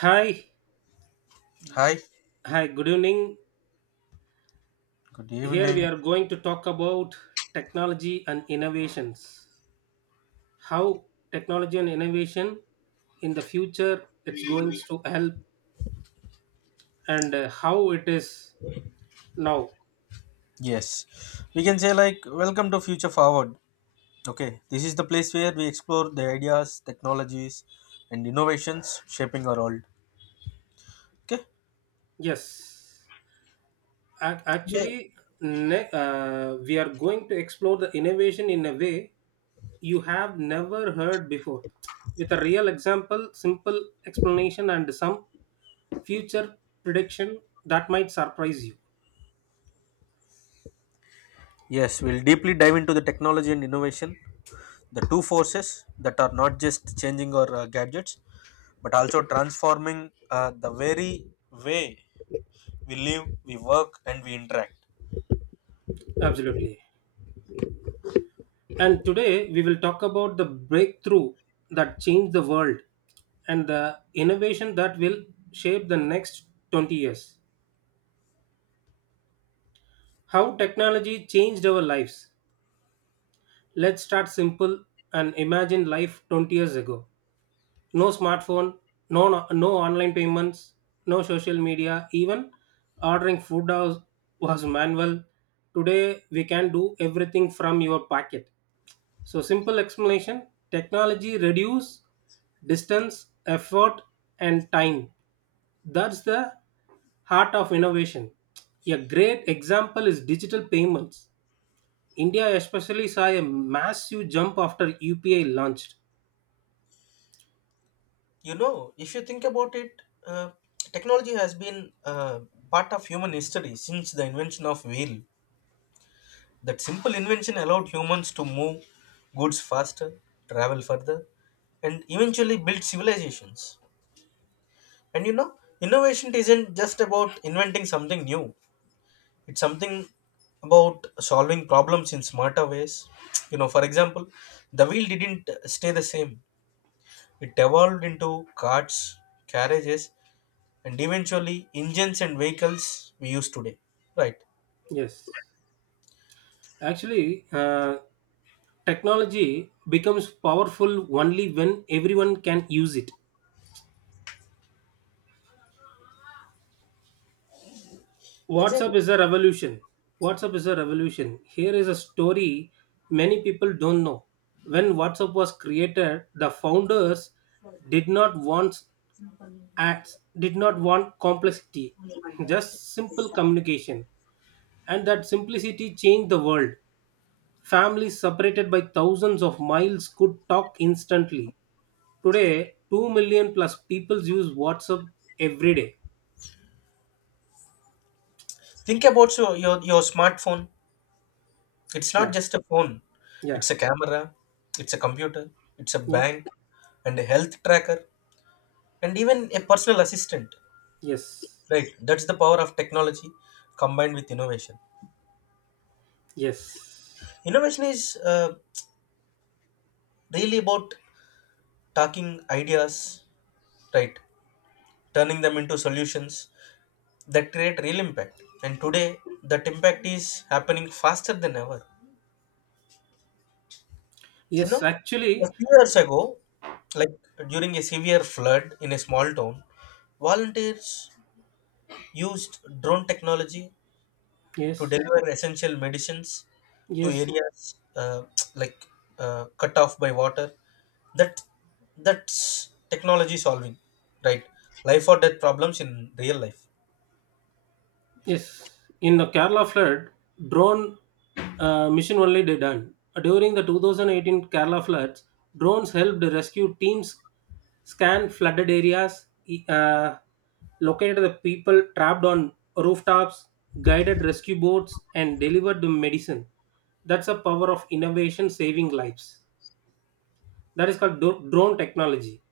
Hi, Hi, hi, good evening. good Here we evening. are going to talk about technology and innovations. How technology and innovation in the future it's going to help and how it is now. Yes, we can say, like, welcome to Future Forward. Okay, this is the place where we explore the ideas, technologies, and innovations shaping our world. Okay. Yes. Yeah. Actually, we are going to explore the innovation in a way you have never heard before with a real example, simple explanation, and some future prediction that might surprise you. Yes, we'll deeply dive into the technology and innovation, the two forces that are not just changing our gadgets but also transforming the very way we live, we work, and we interact. Absolutely. And today we will talk about the breakthrough that changed the world and the innovation that will shape the next 20 years. How technology changed our lives. Let's start simple and imagine life 20 years ago. No smartphone, no online payments, no social media, even ordering food was manual. Today we can do everything from your pocket. So simple explanation, technology reduce distance, effort and time. That's the heart of innovation. A great example is digital payments. India especially saw a massive jump after UPI launched. You know, if you think about it, uh, technology has been part of human history since the invention of wheel. That simple invention allowed humans to move goods faster, travel further, and eventually build civilizations. And you know, innovation isn't just about inventing something new. It's something about solving problems in smarter ways. You know, for example, the wheel didn't stay the same. It evolved into carts, carriages, and eventually engines and vehicles we use today, right? Yes. Actually, technology becomes powerful only when everyone can use it. Exactly. WhatsApp is a revolution. WhatsApp is a revolution. Here is a story many people don't know. When WhatsApp was created, the founders did not want ads, did not want complexity, just simple communication. And that simplicity changed the world. Families separated by thousands of miles could talk instantly. Today, 2 million plus people use WhatsApp every day. Think about, so your smartphone, it's not Yeah, just a phone, yeah, it's a camera, it's a computer, it's a yes, bank, and a health tracker, and even a personal assistant, yes, right? That's the power of technology combined with innovation. yes. Innovation is, uh, really about talking ideas, right, turning them into solutions that create real impact, and today that impact is happening faster than ever. You Yes, know, a actually, few years ago, like during a severe flood in a small town, volunteers used drone technology to yes, deliver essential medicines to yes, areas, uh, like cut off by water. That that's technology solving, right? Life or death problems in real life. yes. In the Kerala flood, drone mission only they done. During the 2018 Kerala floods, drones helped rescue teams scan flooded areas, located the people trapped on rooftops, guided rescue boats, and delivered the medicine. That's the power of innovation saving lives. That is called drone technology.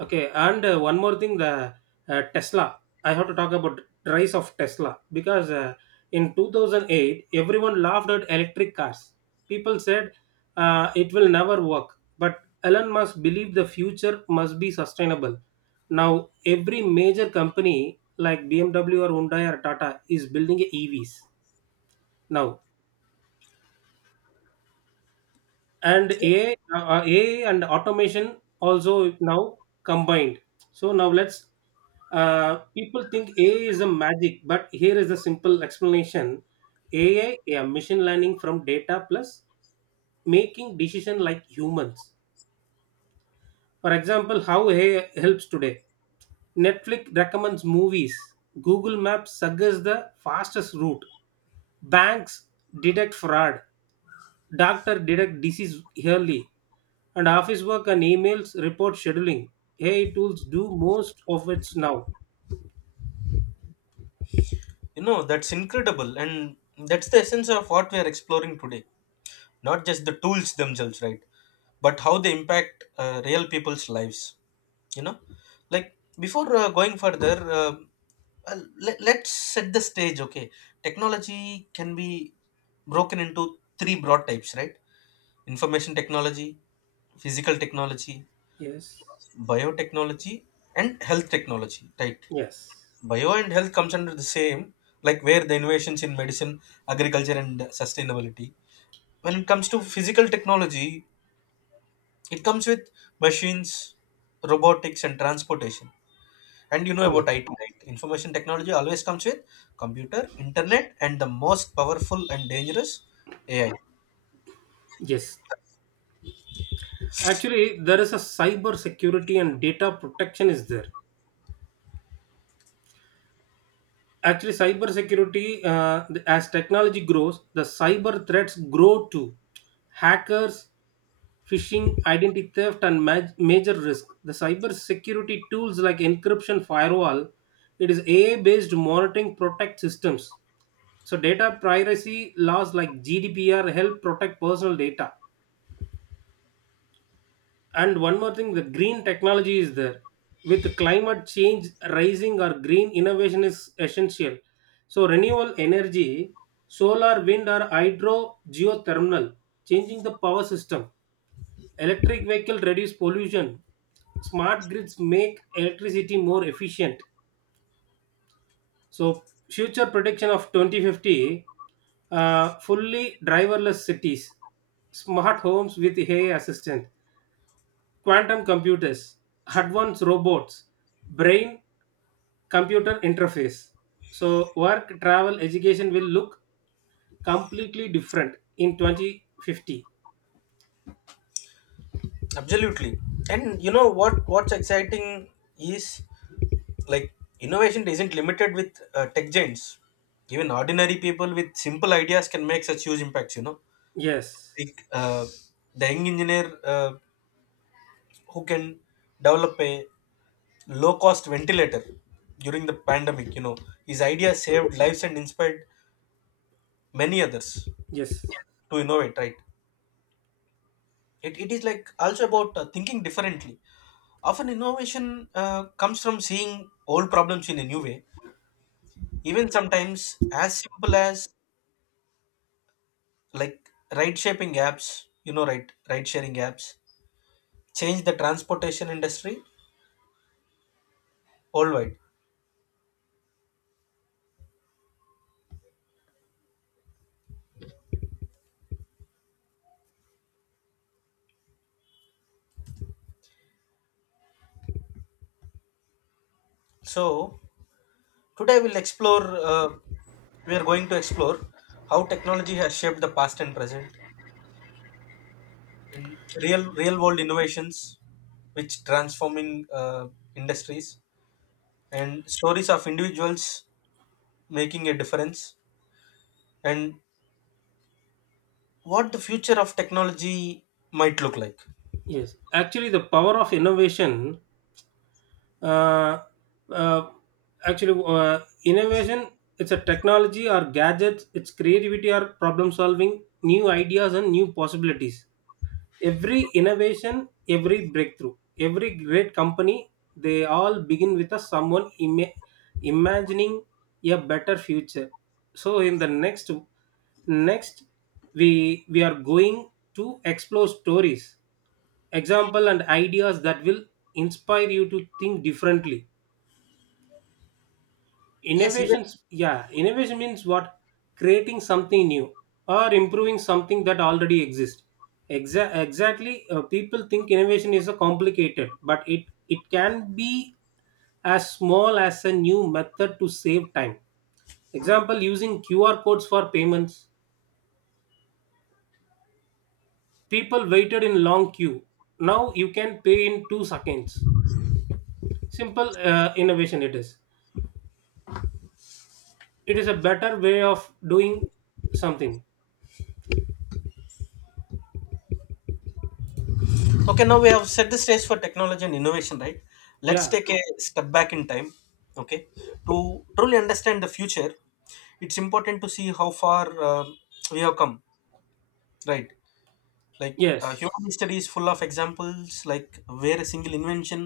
Okay, and one more thing, the Tesla. I have to talk about rise of Tesla because in 2008 everyone laughed at electric cars. People said it will never work, but Elon Musk believed the future must be sustainable. Now every major company like BMW or Hyundai or Tata is building a EVs. Now and AI and automation also now combined. So now let's people think AI is a magic, but here is a simple explanation: AI, yeah, machine learning from data plus making decision like humans. For example, how AI helps today: Netflix recommends movies, Google Maps suggests the fastest route, banks detect fraud, Doctor detect disease early, and office work and emails report scheduling. AI tools do most of it now. You know, that's incredible, and that's the essence of what we are exploring today. Not just the tools themselves, right, but how they impact real people's lives, you know like before going further, uh, let's set the stage. Okay, technology can be broken into three broad types, right? Information technology, physical technology, Yes. biotechnology, and health technology, right? Yes. Bio and health comes under the same, like where the innovations in medicine, agriculture, and sustainability. When it comes to physical technology, it comes with machines, robotics, and transportation. And you know about Yes. IT, right? Information technology always comes with computer, internet, and the most powerful and dangerous AI. Yes. Actually, there is a cyber security and data protection is there. Actually cyber security as technology grows the cyber threats grow too, hackers, phishing, identity theft and major risk. The cyber security tools like encryption, firewall, it is AI based monitoring protect systems. So data privacy laws like GDPR help protect personal data. And one more thing, the green technology is there. With climate change rising, or green innovation is essential. So renewable energy, solar, wind, or hydro, geothermal, changing the power system. Electric vehicle reduce pollution. Smart grids make electricity more efficient. So future prediction of 2050, fully driverless cities, smart homes with AI assistant, quantum computers, advanced robots, brain computer interface. So work, travel, education will look completely different in 2050. Absolutely. And you know what? What's exciting is, like, innovation isn't limited with tech giants. Even ordinary people with simple ideas can make such huge impacts. You know, Yes, like the young engineer, who can develop a low cost ventilator during the pandemic, his idea saved lives and inspired many others yes, to innovate, right? It is, like, also about thinking differently. Often innovation comes from seeing old problems in a new way, even sometimes as simple as, like, ride shaping apps, you know, right? Ride sharing apps change the transportation industry worldwide. So today we'll explore, uh, we are going to explore how technology has shaped the past and present in real world innovations, which transforming industries and stories of individuals making a difference, and what the future of technology might look like. yes. Actually, the power of innovation, uh, uh, innovation, it's a technology or gadgets, it's creativity or problem solving, new ideas and new possibilities. Every innovation, every breakthrough, every great company, they all begin with a someone imagining a better future. So in the next we are going to explore stories, example and ideas that will inspire you to think differently. Yes, even. Innovations, yeah, innovation means what? Creating something new or improving something that already exists. Exactly, people think innovation is a complicated but it can be as small as a new method to save time, example using QR codes for payments. People waited in long queue, now you can pay in 2 seconds. Simple innovation, it is, it is a better way of doing something. Okay, now we have set the stage for technology and innovation, right? Let's Yeah, take a step back in time, okay, to truly understand the future. It's important to see how far um we have come, right? Like human yes. history is full of examples, like where a single invention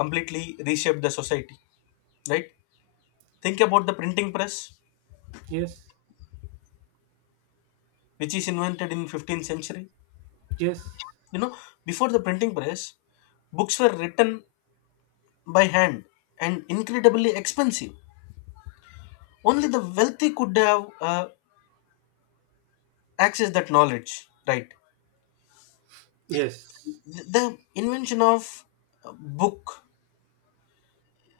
completely reshaped the society, right? Think about the printing press, Yes, which is invented in 15th century. yes, You know, before the printing press, books were written by hand and incredibly expensive. Only the wealthy could have uh, access that knowledge, right? yes, The invention of uh, book,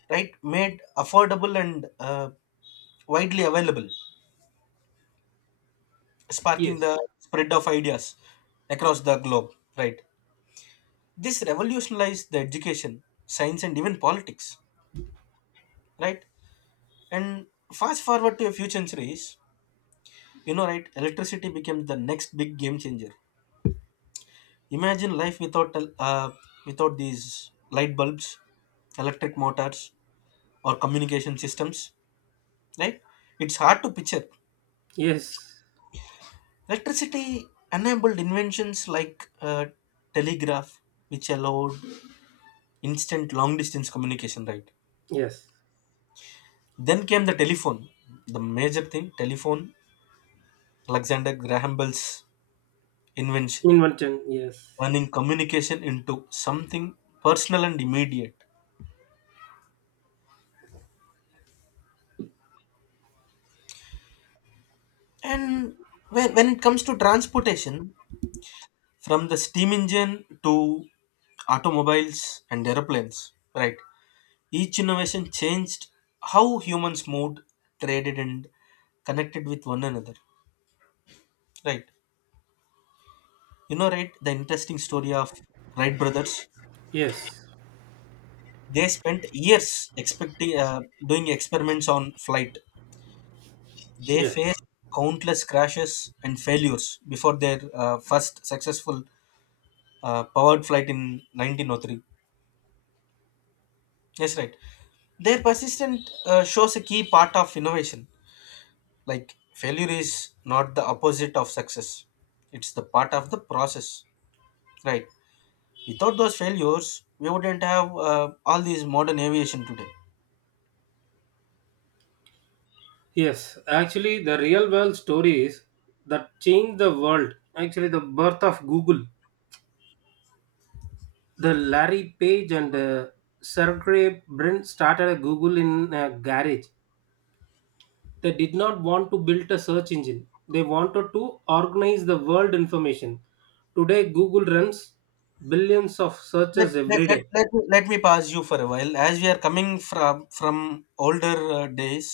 right, made affordable and widely available, sparking yes, the spread of ideas across the globe, right? This revolutionized the education, science, and even politics, right? And fast forward to a few centuries, you know, right? Electricity became the next big game changer. Imagine life without without these light bulbs, electric motors, or communication systems, right? It's hard to picture. yes, Electricity enabled inventions like telegraph, which allowed instant long distance communication, right? yes. Then came the telephone, the major thing, telephone, Alexander Graham Bell's invention, Invention, yes, turning communication into something personal and immediate. And when it comes to transportation, from the steam engine to automobiles and aeroplanes, right, each innovation changed how humans moved, traded, and connected with one another, right? You know, right, the interesting story of Wright brothers. yes, They spent years expecting, doing experiments on flight. They yes, faced countless crashes and failures before their first successful powered flight in 1903. Yes, right. Their persistence shows a key part of innovation. Like failure is not the opposite of success; it's the part of the process. Right. Without those failures, we wouldn't have all these modern aviation today. yes. Actually, the real world stories that changed the world. Actually, the birth of Google. The Larry Page and Sergey Brin started a Google in a garage. They did not want to build a search engine. They wanted to organize the world information. Today, Google runs billions of let, searches let, every let, day. let, me- let me pass you for a while, as we are coming from older days.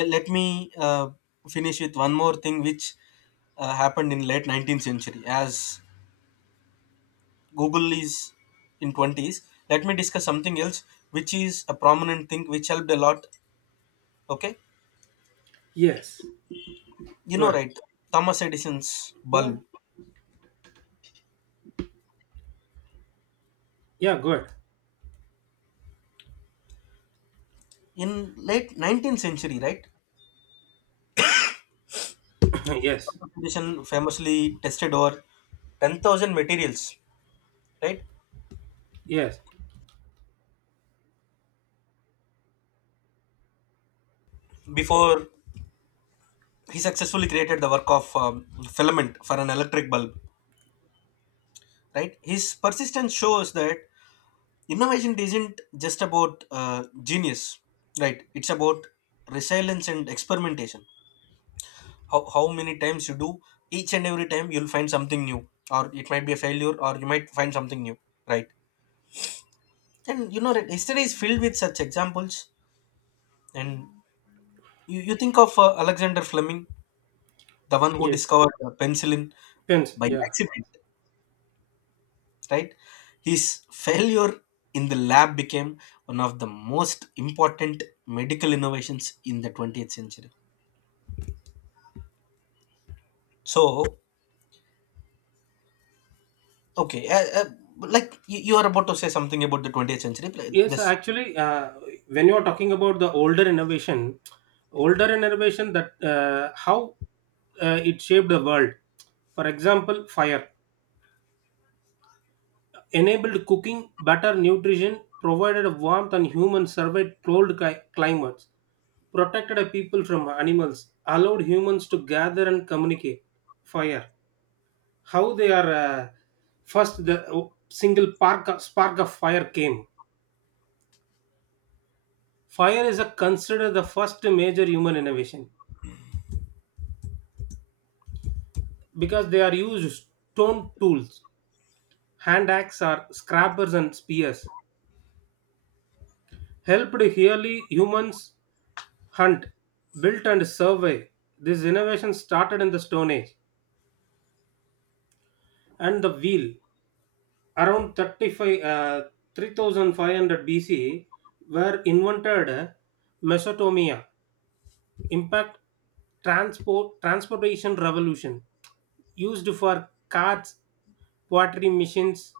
Let me finish with one more thing, which happened in late 19th century, as google is in 20s. Let me discuss something else, which is a prominent thing which helped a lot, okay? Yes. You know, Good. right, Thomas Edison's Yeah. bulb Yeah. Good. in late 19th century, right? yes. Thomas Edison famously tested over 10,000 materials, right, Yes. before he successfully created the work of filament for an electric bulb, right? His persistence shows that innovation isn't just about genius, right? It's about resilience and experimentation. How many times you do, each and every time you'll find something new, or it might be a failure, or you might find something new, right? And you know that history is filled with such examples. And you think of Alexander Fleming, the one who Yes. discovered penicillin Pins. by Yeah. accident, right? His failure in the lab became one of the most important medical innovations in the 20th century. So okay, like you are about to say something about the 20th century, but Yes. this, Actually, when you are talking about the older innovation that how it shaped the world. For example, fire enabled cooking, better nutrition, provided warmth and human survived cold climates, protected a people from animals, allowed humans to gather and communicate. Fire. How they are first the single park spark of fire came. Fire is a considered the first major human innovation, because they are used stone tools, hand axe are scrappers and spears, helped early humans hunt, built and survey. This innovation started in the stone age. And the wheel, around 35 uh, 3500 BC were invented Mesopotamia, impact, transportation revolution, used for carts, pottery machines,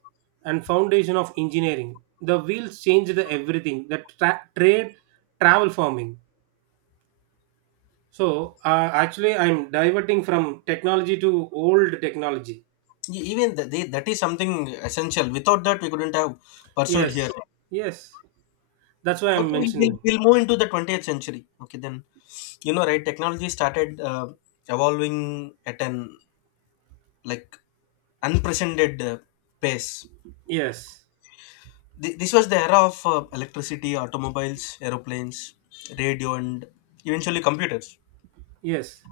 and foundation of engineering. The wheels changed everything, the trade, travel, farming. So actually I'm diverting from technology to old technology. Even that is something essential, without that we couldn't have pursued here. Yes, yes, that's why I'm Okay, we'll, we'll, mentioning. we'll move into the 20th century, okay, then. You know, right, technology started evolving at an, like, unprecedented pace. Yes, This was the era of electricity, automobiles, aeroplanes, radio, and eventually computers. yes.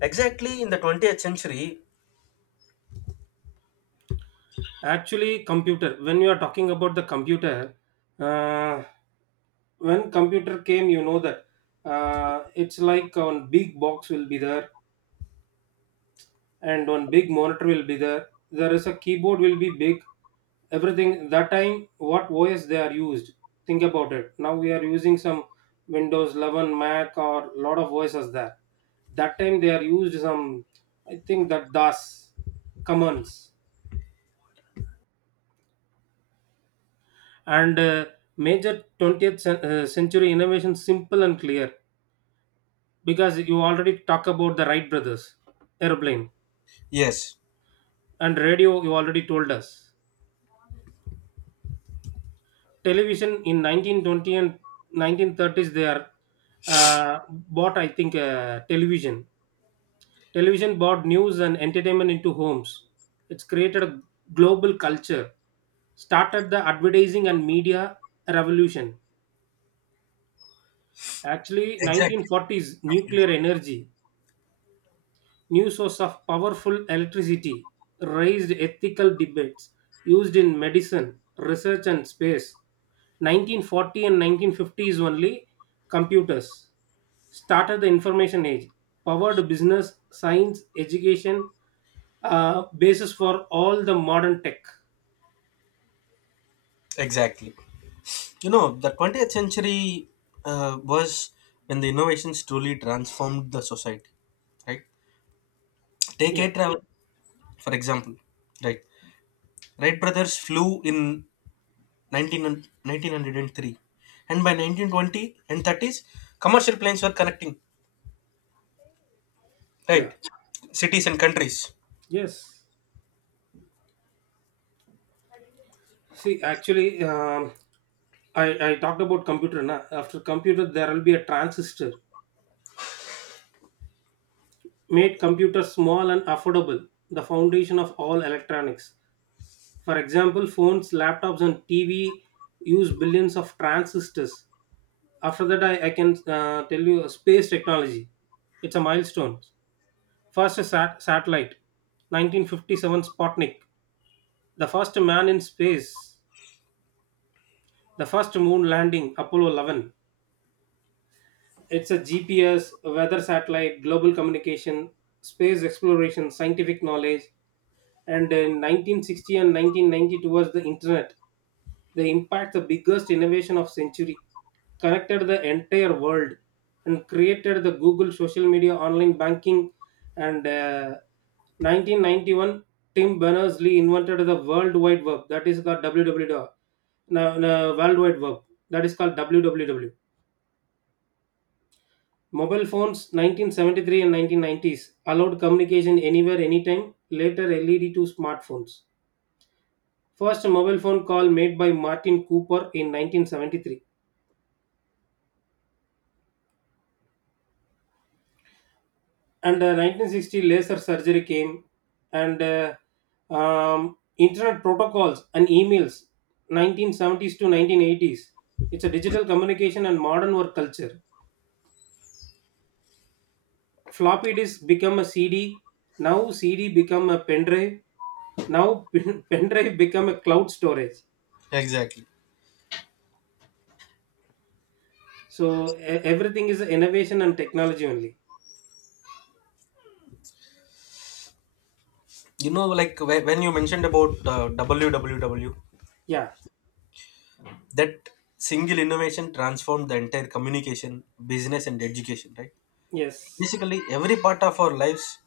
Exactly in the 20th century. Actually, computer. When you are talking about the computer, uh, when computer came, you know that it's like one big box will be there, and one big monitor will be there. There is a keyboard will be big. Everything that time, what OS they are used. Think about it. Now we are using some Windows 11, Mac, or lot of OSs there. That time they are used some. I think that DOS commands. And major century innovation simple and clear because you already talk about the Wright brothers airplane, Yes, and radio you already told us. Television in 1920 and 1930s, they are bought, I think, television. Television brought news and entertainment into homes. It's created a global culture, started the advertising and media revolution. Actually exactly. 1940s, nuclear energy, new source of powerful electricity, raised ethical debates, used in medicine, research, and space. 1940 and 1950s only, computers started the information age, powered business, science, education, basis for all the modern tech. Exactly. You know, the 20th century was when the innovations truly transformed the society, right? Take air Yeah, travel, for example, right? Wright brothers flew in 1903, and by 1920 and 30s, commercial planes were connecting, yeah, right? Cities and countries. yes. See, actually, I talked about computer. Na? After computer, there will be a transistor, made computers small and affordable, the foundation of all electronics. For example, phones, laptops, and TV use billions of transistors. After that, I can tell you space technology. It's a milestone. First satellite, 1957 Sputnik, the first man in space, the first moon landing, Apollo 11. It's a GPS, weather satellite, global communication, space exploration, scientific knowledge. And in 1960 and 1992 was the internet. The impact, the biggest innovation of century, connected the entire world and created the Google, social media, online banking. And 1991 Tim Berners-Lee invented the World Wide Web, that is called WWW. Now, no, World Wide Web, that is called WWW. Mobile phones 1973 and 1990s allowed communication anywhere, anytime, later LED to smartphones. First mobile phone call made by Martin Cooper in 1973. And 1960 laser surgery came. And internet protocols and emails 1970s to 1980s. It's a digital communication and modern work culture. Floppy disk become a CD. Now CD become a pendrive. Now pendrive become a cloud storage. Exactly. So everything is innovation and technology only. You know, like when you mentioned about WWW, Yeah. that single innovation transformed the entire communication, business, and education, right? Yes. Basically, every part of our lives,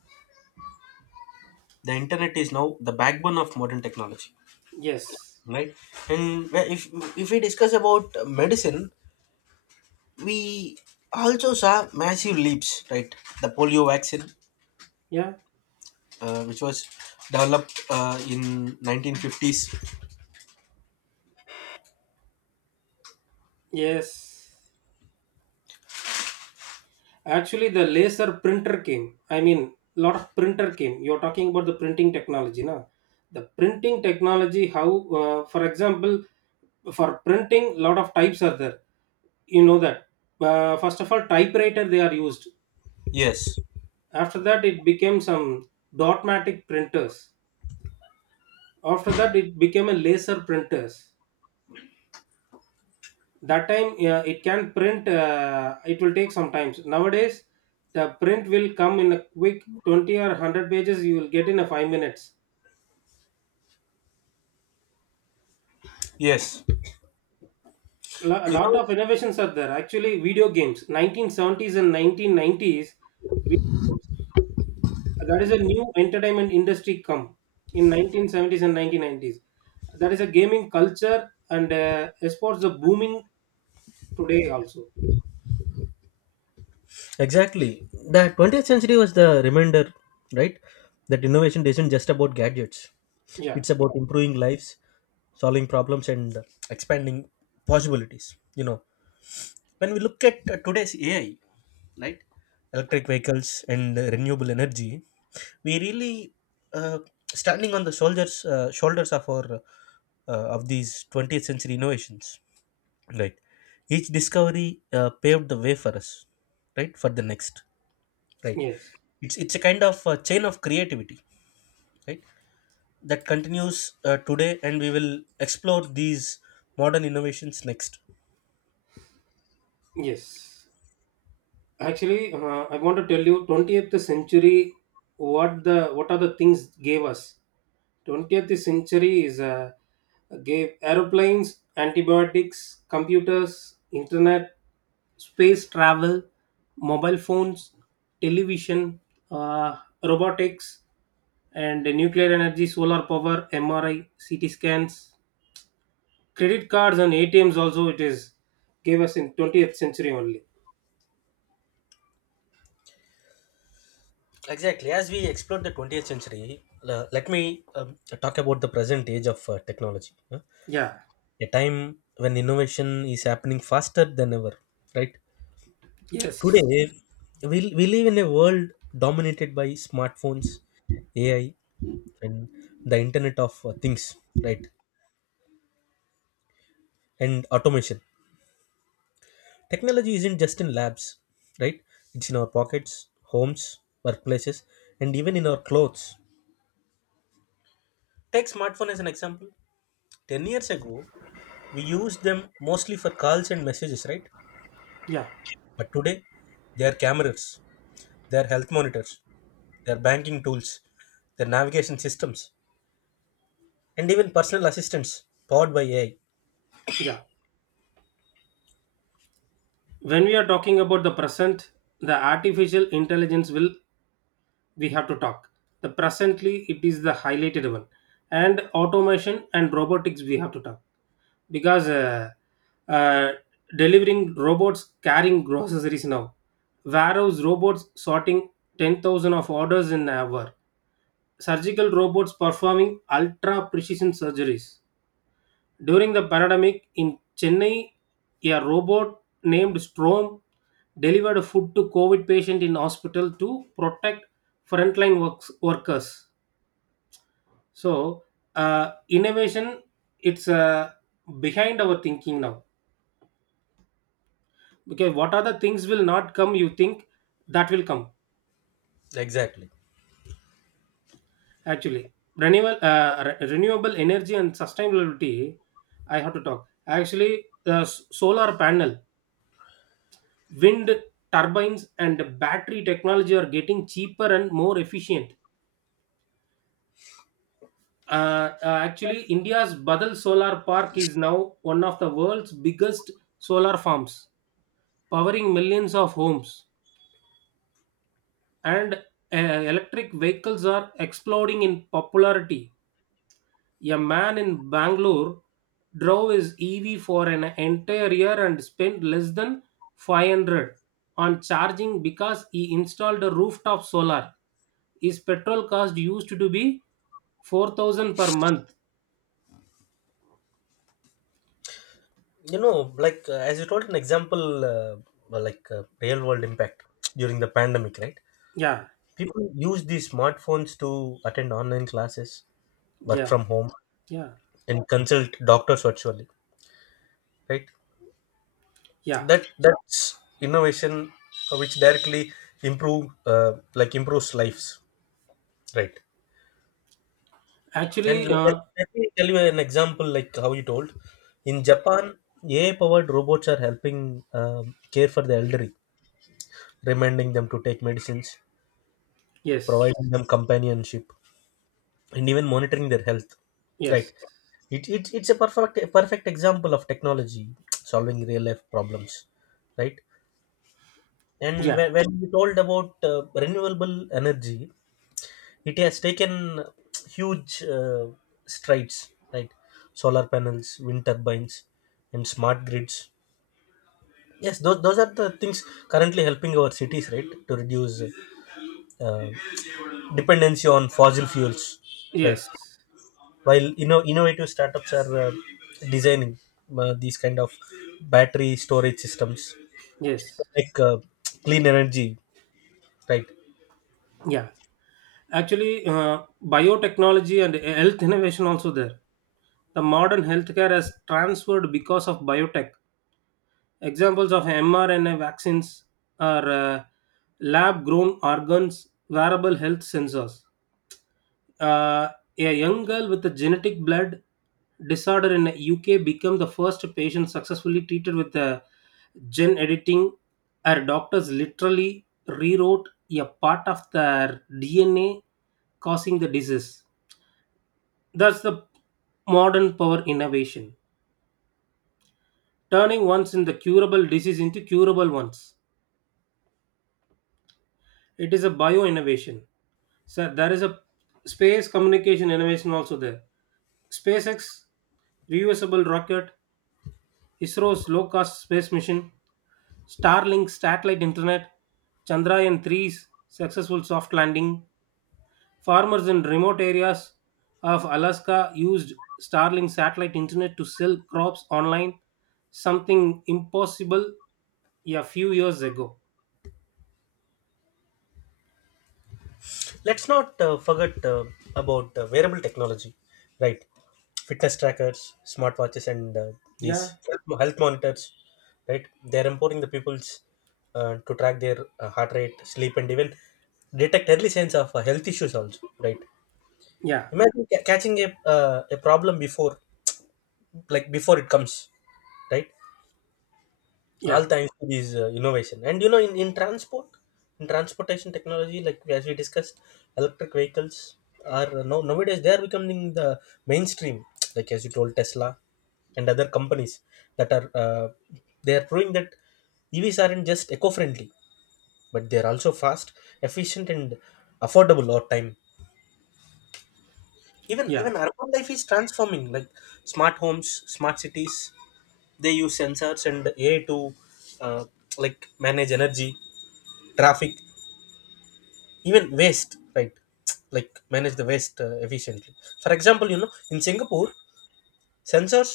the internet is now the backbone of modern technology, Yes. right? And if we discuss about medicine, we also saw massive leaps, right? The polio vaccine, Yeah. Which was developed in 1950s. Yes. Actually, the laser printer came. I mean, lot of printer came. You're talking about the printing technology, na? The printing technology. How, for example, for printing, lot of types are there. You know that. First of all, typewriter they are used. Yes, After that, it became some dotmatic printers. After that, it became a laser printers. That time it can print, it will take some times. Nowadays the print will come in a quick 20 or 100 pages, you will get in a 5 minutes. yes. A You lot know. of innovations are there. Actually video games 1970s and 1990s, video games, that is a new entertainment industry come in 1970s and 1990s. That is a gaming culture, and esports are booming today also. Exactly. The 20th century was the reminder, right? That innovation isn't just about gadgets. Yeah, It's about improving lives, solving problems, and expanding possibilities. You know, when we look at today's AI, right? Electric vehicles and renewable energy, we really, uh, standing on the soldiers, shoulders of our, of these 20th century innovations. Right. Each discovery paved the way for us, right? For the next, right, yes, it's a kind of a chain of creativity, right, that continues today, and we will explore these modern innovations next. yes. Actually, I want to tell you, 20th century, what the what are the things gave us? 20th century is gave aeroplanes, antibiotics, computers, internet, space travel, mobile phones, television, uh, robotics, and nuclear energy, solar power, MRI, CT scans, credit cards, and ATMs. Also, it is gave us in 20th century only. Exactly, as we explore the 20th century, let me um, talk about the present age of technology, huh? Yeah. A time when innovation is happening faster than ever, right? Today, Yes. we live in a world dominated by smartphones, AI, and the internet of things, right, and automation. Technology isn't just in labs, right? It's in our pockets, homes, workplaces, and even in our clothes. Take smartphone as an example. 10 years ago, we used them mostly for calls and messages, right? Yeah. But today, they are cameras, they are health monitors, they are banking tools, they are navigation systems, and even personal assistants powered by AI. Yeah. When we are talking about the present, the artificial intelligence will we have to talk. The presently it is the highlighted one, and automation and robotics we have to talk because uh, delivering robots carrying groceries now, warehouse robots sorting 10,000 of orders in an hour, surgical robots performing ultra precision surgeries. During the pandemic in Chennai, a robot named Strom delivered food to COVID patient in hospital to protect workers. So, innovation it's behind our thinking now. Okay, what are the things will not come? You think that will come Exactly. actually? Renewable energy and sustainability. I have to talk actually. The solar panel wind turbines and battery technology are getting cheaper and more efficient. Uh, Actually, India's Badal Solar Park is now one of the world's biggest solar farms, powering millions of homes. And electric vehicles are exploding in popularity. A man in Bangalore drove his EV for an entire year and spent less than 500 on charging because he installed a rooftop solar. His petrol cost used to be 4000 per month. You know, like as you told an example, well, like, real world impact during the pandemic, right? Yeah, People use these smartphones to attend online classes, work yeah, from home, yeah, and consult doctors virtually. Right? yeah, That's innovation, which directly improve like improves lives. Right? And actually let, let me tell you an example, like how you told. In Japan, AI powered robots are helping, care for the elderly, reminding them to take medicines, yes, providing them companionship, and even monitoring their health, right. yes, It's a perfect example of technology solving real life problems, right. And yeah, when you told about renewable energy, it has taken huge strides, right. Solar panels, wind turbines, and smart grids. Yes, those are the things currently helping our cities, right, to reduce uh, dependency on fossil fuels, right. yes, While innovative startups are designing these kind of battery storage systems, yes, like clean energy, right. yeah, actually biotechnology and health innovation also there. The modern healthcare has transferred because of biotech. Examples of mrna vaccines are lab grown organs, wearable health sensors. Uh, a young girl with a genetic blood disorder in the UK became the first patient successfully treated with the gene editing. Her doctors literally rewrote a part of their DNA causing the disease. That's the modern power innovation, turning once in the curable disease into curable ones. It is a bio innovation. So there is a space communication innovation also there. SpaceX reusable rocket, ISRO's low cost space mission, Starlink satellite internet, Chandrayaan 3's successful soft landing, farmers in remote areas of Alaska used Starlink satellite internet to sell crops online, something impossible a few years ago. Let's not forget about wearable technology, right. Fitness trackers, smartwatches, and these Yeah, health monitors, right. They're empowering the people's to track their heart rate, sleep, and even detect early signs of health issues also, right. yeah, Imagine catching a problem before, like before it comes, right. All yeah, thanks to these innovation. And you know, in transportation technology, like as we discussed, electric vehicles are now, nowadays they are becoming the mainstream, like as you told, Tesla and other companies that are they are proving that EVs aren't just eco-friendly, but they are also fast, efficient, and affordable over time. even yeah, even urban life is transforming, like smart homes, smart cities. They use sensors and AI to uh, like manage energy, traffic, even waste, right, like manage the waste efficiently. For example, you know, in Singapore, sensors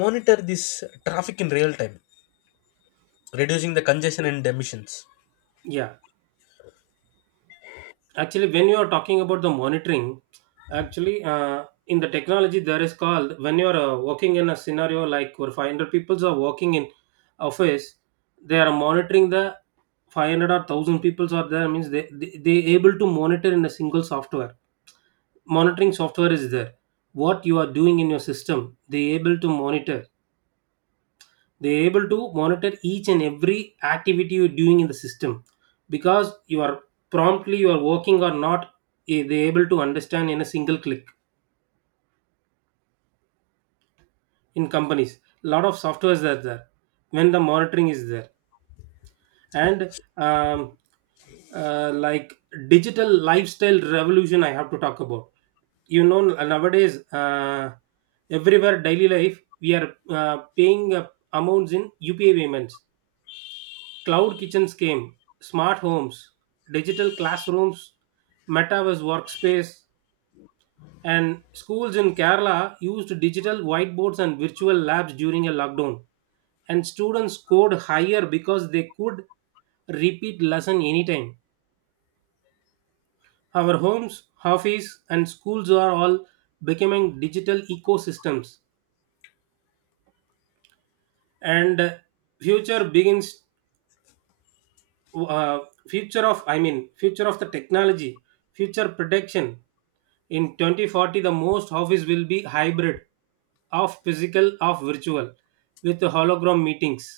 monitor this traffic in real time, reducing the congestion and emissions. yeah. Actually when you are talking about the monitoring, actually in the technology there is called when you are working in a scenario like where 500 people are working in office, they are monitoring the 500 or 1000 people are there means they able to monitor in a single software. Monitoring software is there. What you are doing in your system they able to monitor. They are able to monitor each and every activity you're doing in the system because you are promptly you are working or not. Eh, they are able to understand in a single click. In companies a lot of softwares are there when the monitoring is there. And um, like digital lifestyle revolution I have to talk about. You know, nowadays everywhere daily life we are paying amounts in upi payments. Cloud kitchens came, smart homes, digital classrooms, metaverse workspace, and schools in Kerala used digital whiteboards and virtual labs during a lockdown. And students scored higher because they could repeat lesson anytime. Our homes, office, and schools are all becoming digital ecosystems. And future begins uh, future of future of the technology, future prediction. In 2040, the most office will be hybrid of physical of virtual with the hologram meetings.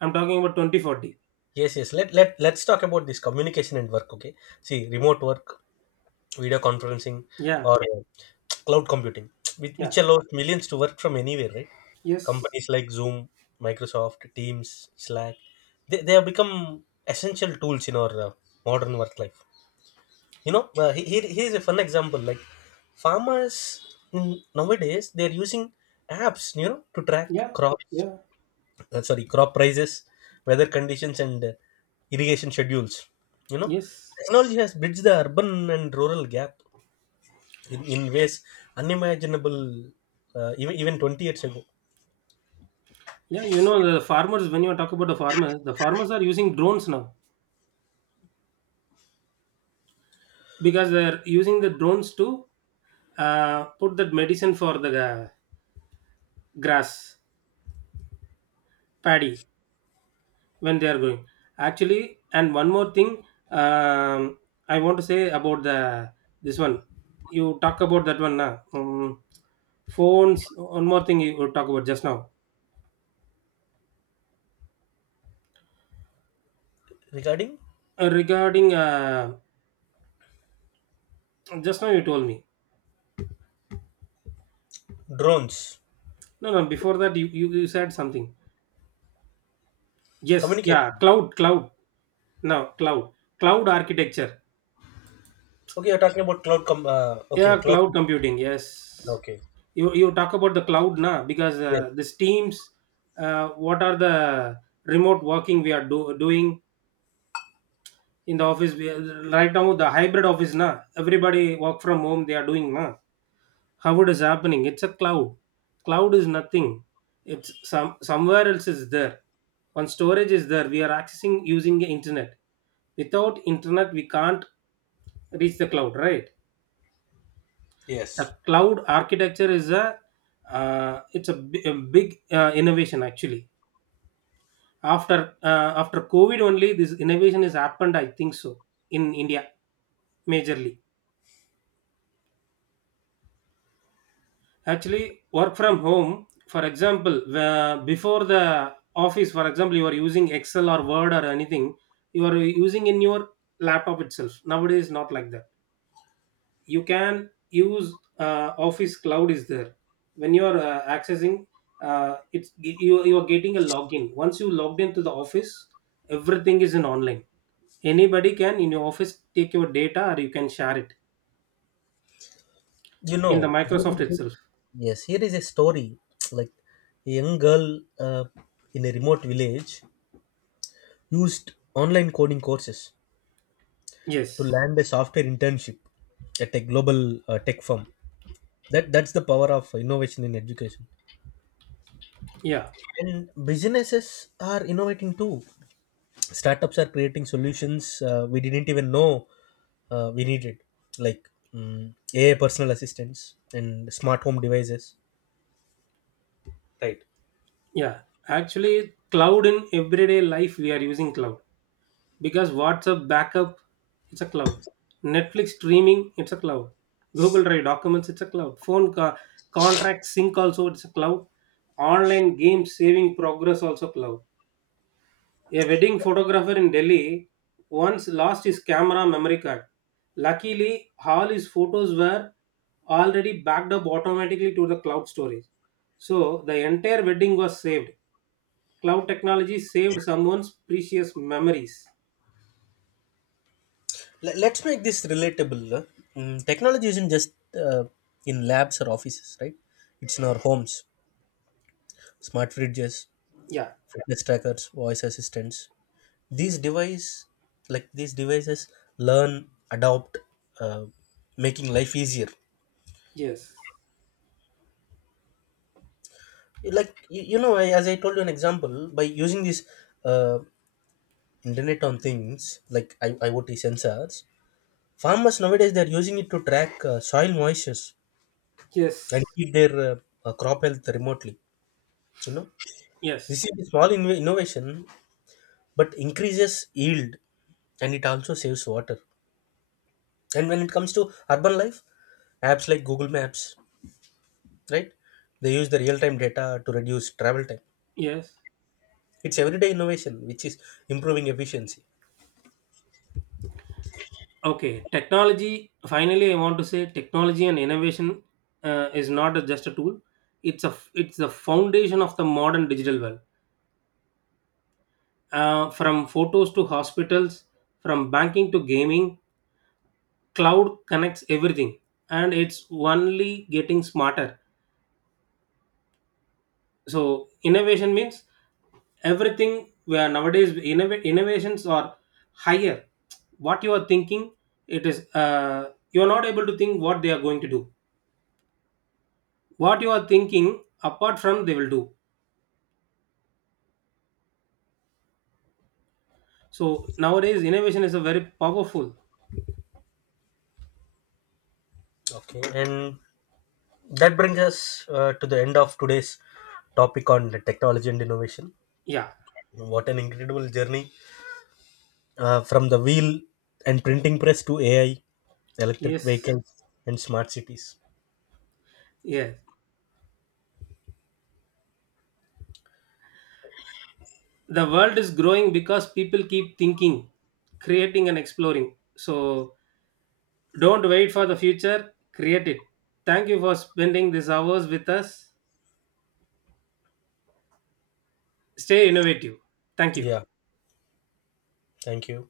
I'm talking about 2040. Yes. Let let's talk about this communication and work. Okay, see, remote work, video conferencing, Yeah, or cloud computing, which yeah, allows millions to work from anywhere, right. yes, Companies like Zoom, Microsoft Teams, Slack, they have become essential tools in our modern work life. You know, here's a fun example, like farmers in, nowadays, they're using apps, you know, to track yeah, crops, yeah, sorry, crop prices, weather conditions, and irrigation schedules, you know. yes. Technology has bridged the urban and rural gap in ways unimaginable even, even 20 years ago. Yeah, you know, the farmers, when you talk about the farmers are using drones now because they're using the drones to put that medicine for the grass, paddy, when they are going actually. And one more thing, um, I want to say about the this one. You talk about that one now. Phones, one more thing you would talk about just now. Regarding Regarding just now you told me, drones, no, before that you said something. Yes. communication. Yeah, cloud cloud now cloud, cloud architecture. Okay, you're talking about cloud com okay, Yeah, cloud cloud. computing. Yes, Okay. you talk about the cloud now because Yes. These teams. What are the remote working we are doing in the office? We are- right now the hybrid office now everybody work from home. They are doing now. How it is happening? It's a cloud. Cloud is nothing. It's somewhere else is there. One storage is there. We are accessing using the internet. Without internet, we can't reach the cloud, right? Yes. The cloud architecture is a a big innovation actually. After COVID only, this innovation has happened. I think so, in India majorly. Actually, work from home. For example, before the office, for example, you are using Excel or Word or anything. You are using in your laptop itself. Nowadays, not like that, you can use office cloud is there. When you are accessing it's you are getting a login. Once you logged into the office everything is in online. Anybody can in your office take your data or you can share it You know, in the here microsoft is- itself. yes, here is a story, like a young girl uh, in a remote village used online coding courses to Yes. land a software internship at a global tech firm. That that's the power of innovation in education. Yeah, And businesses are innovating too. Startups are creating solutions we didn't even know we needed, like mm AI personal assistants and smart home devices, right. yeah, actually cloud in everyday life we are using cloud because WhatsApp backup it's a cloud, Netflix streaming it's a cloud, Google Drive documents it's a cloud, contract sync also it's a cloud, online game saving progress also cloud. A wedding photographer in Delhi once lost his camera memory card. Luckily, all his photos were already backed up automatically to the cloud storage. So the entire wedding was saved. Cloud technology saved someone's precious memories. Let's make this relatable, technology isn't just uh, in labs or offices, right. It's in our homes, smart fridges, Yeah, fitness trackers, voice assistants. These device like these devices learn, adopt, uh, making life easier. yes. Like you know, as I told you an example, by using these uh, internet on things, like IoT sensors, farmers nowadays they're using it to track soil moistures and Yes. keep their crop health remotely, you know. This Yes. is a small innovation, but increases yield, and it also saves water. And when it comes to urban life, apps like Google Maps, right, they use the real-time data to reduce travel time. Yes. It's everyday innovation which is improving efficiency. Okay. Technology. Finally, I want to say technology and innovation is not a- just a tool. It's a. It's the foundation of the modern digital world. From photos to hospitals, from banking to gaming, cloud connects everything, and it's only getting smarter. So innovation means everything. Where nowadays innovations are higher, what you are thinking it is you are not able to think what they are going to do. What you are thinking apart from they will do. So nowadays innovation is a very powerful. Okay, and that brings us to the end of today's topic on technology and innovation. Yeah, What an incredible journey, from the wheel and printing press to AI, electric yes, vehicles, and smart cities. yes, the world is growing because people keep thinking, creating and exploring. So don't wait for the future, create it. Thank you for spending these hours with us. Stay innovative. Thank you. Yeah, thank you.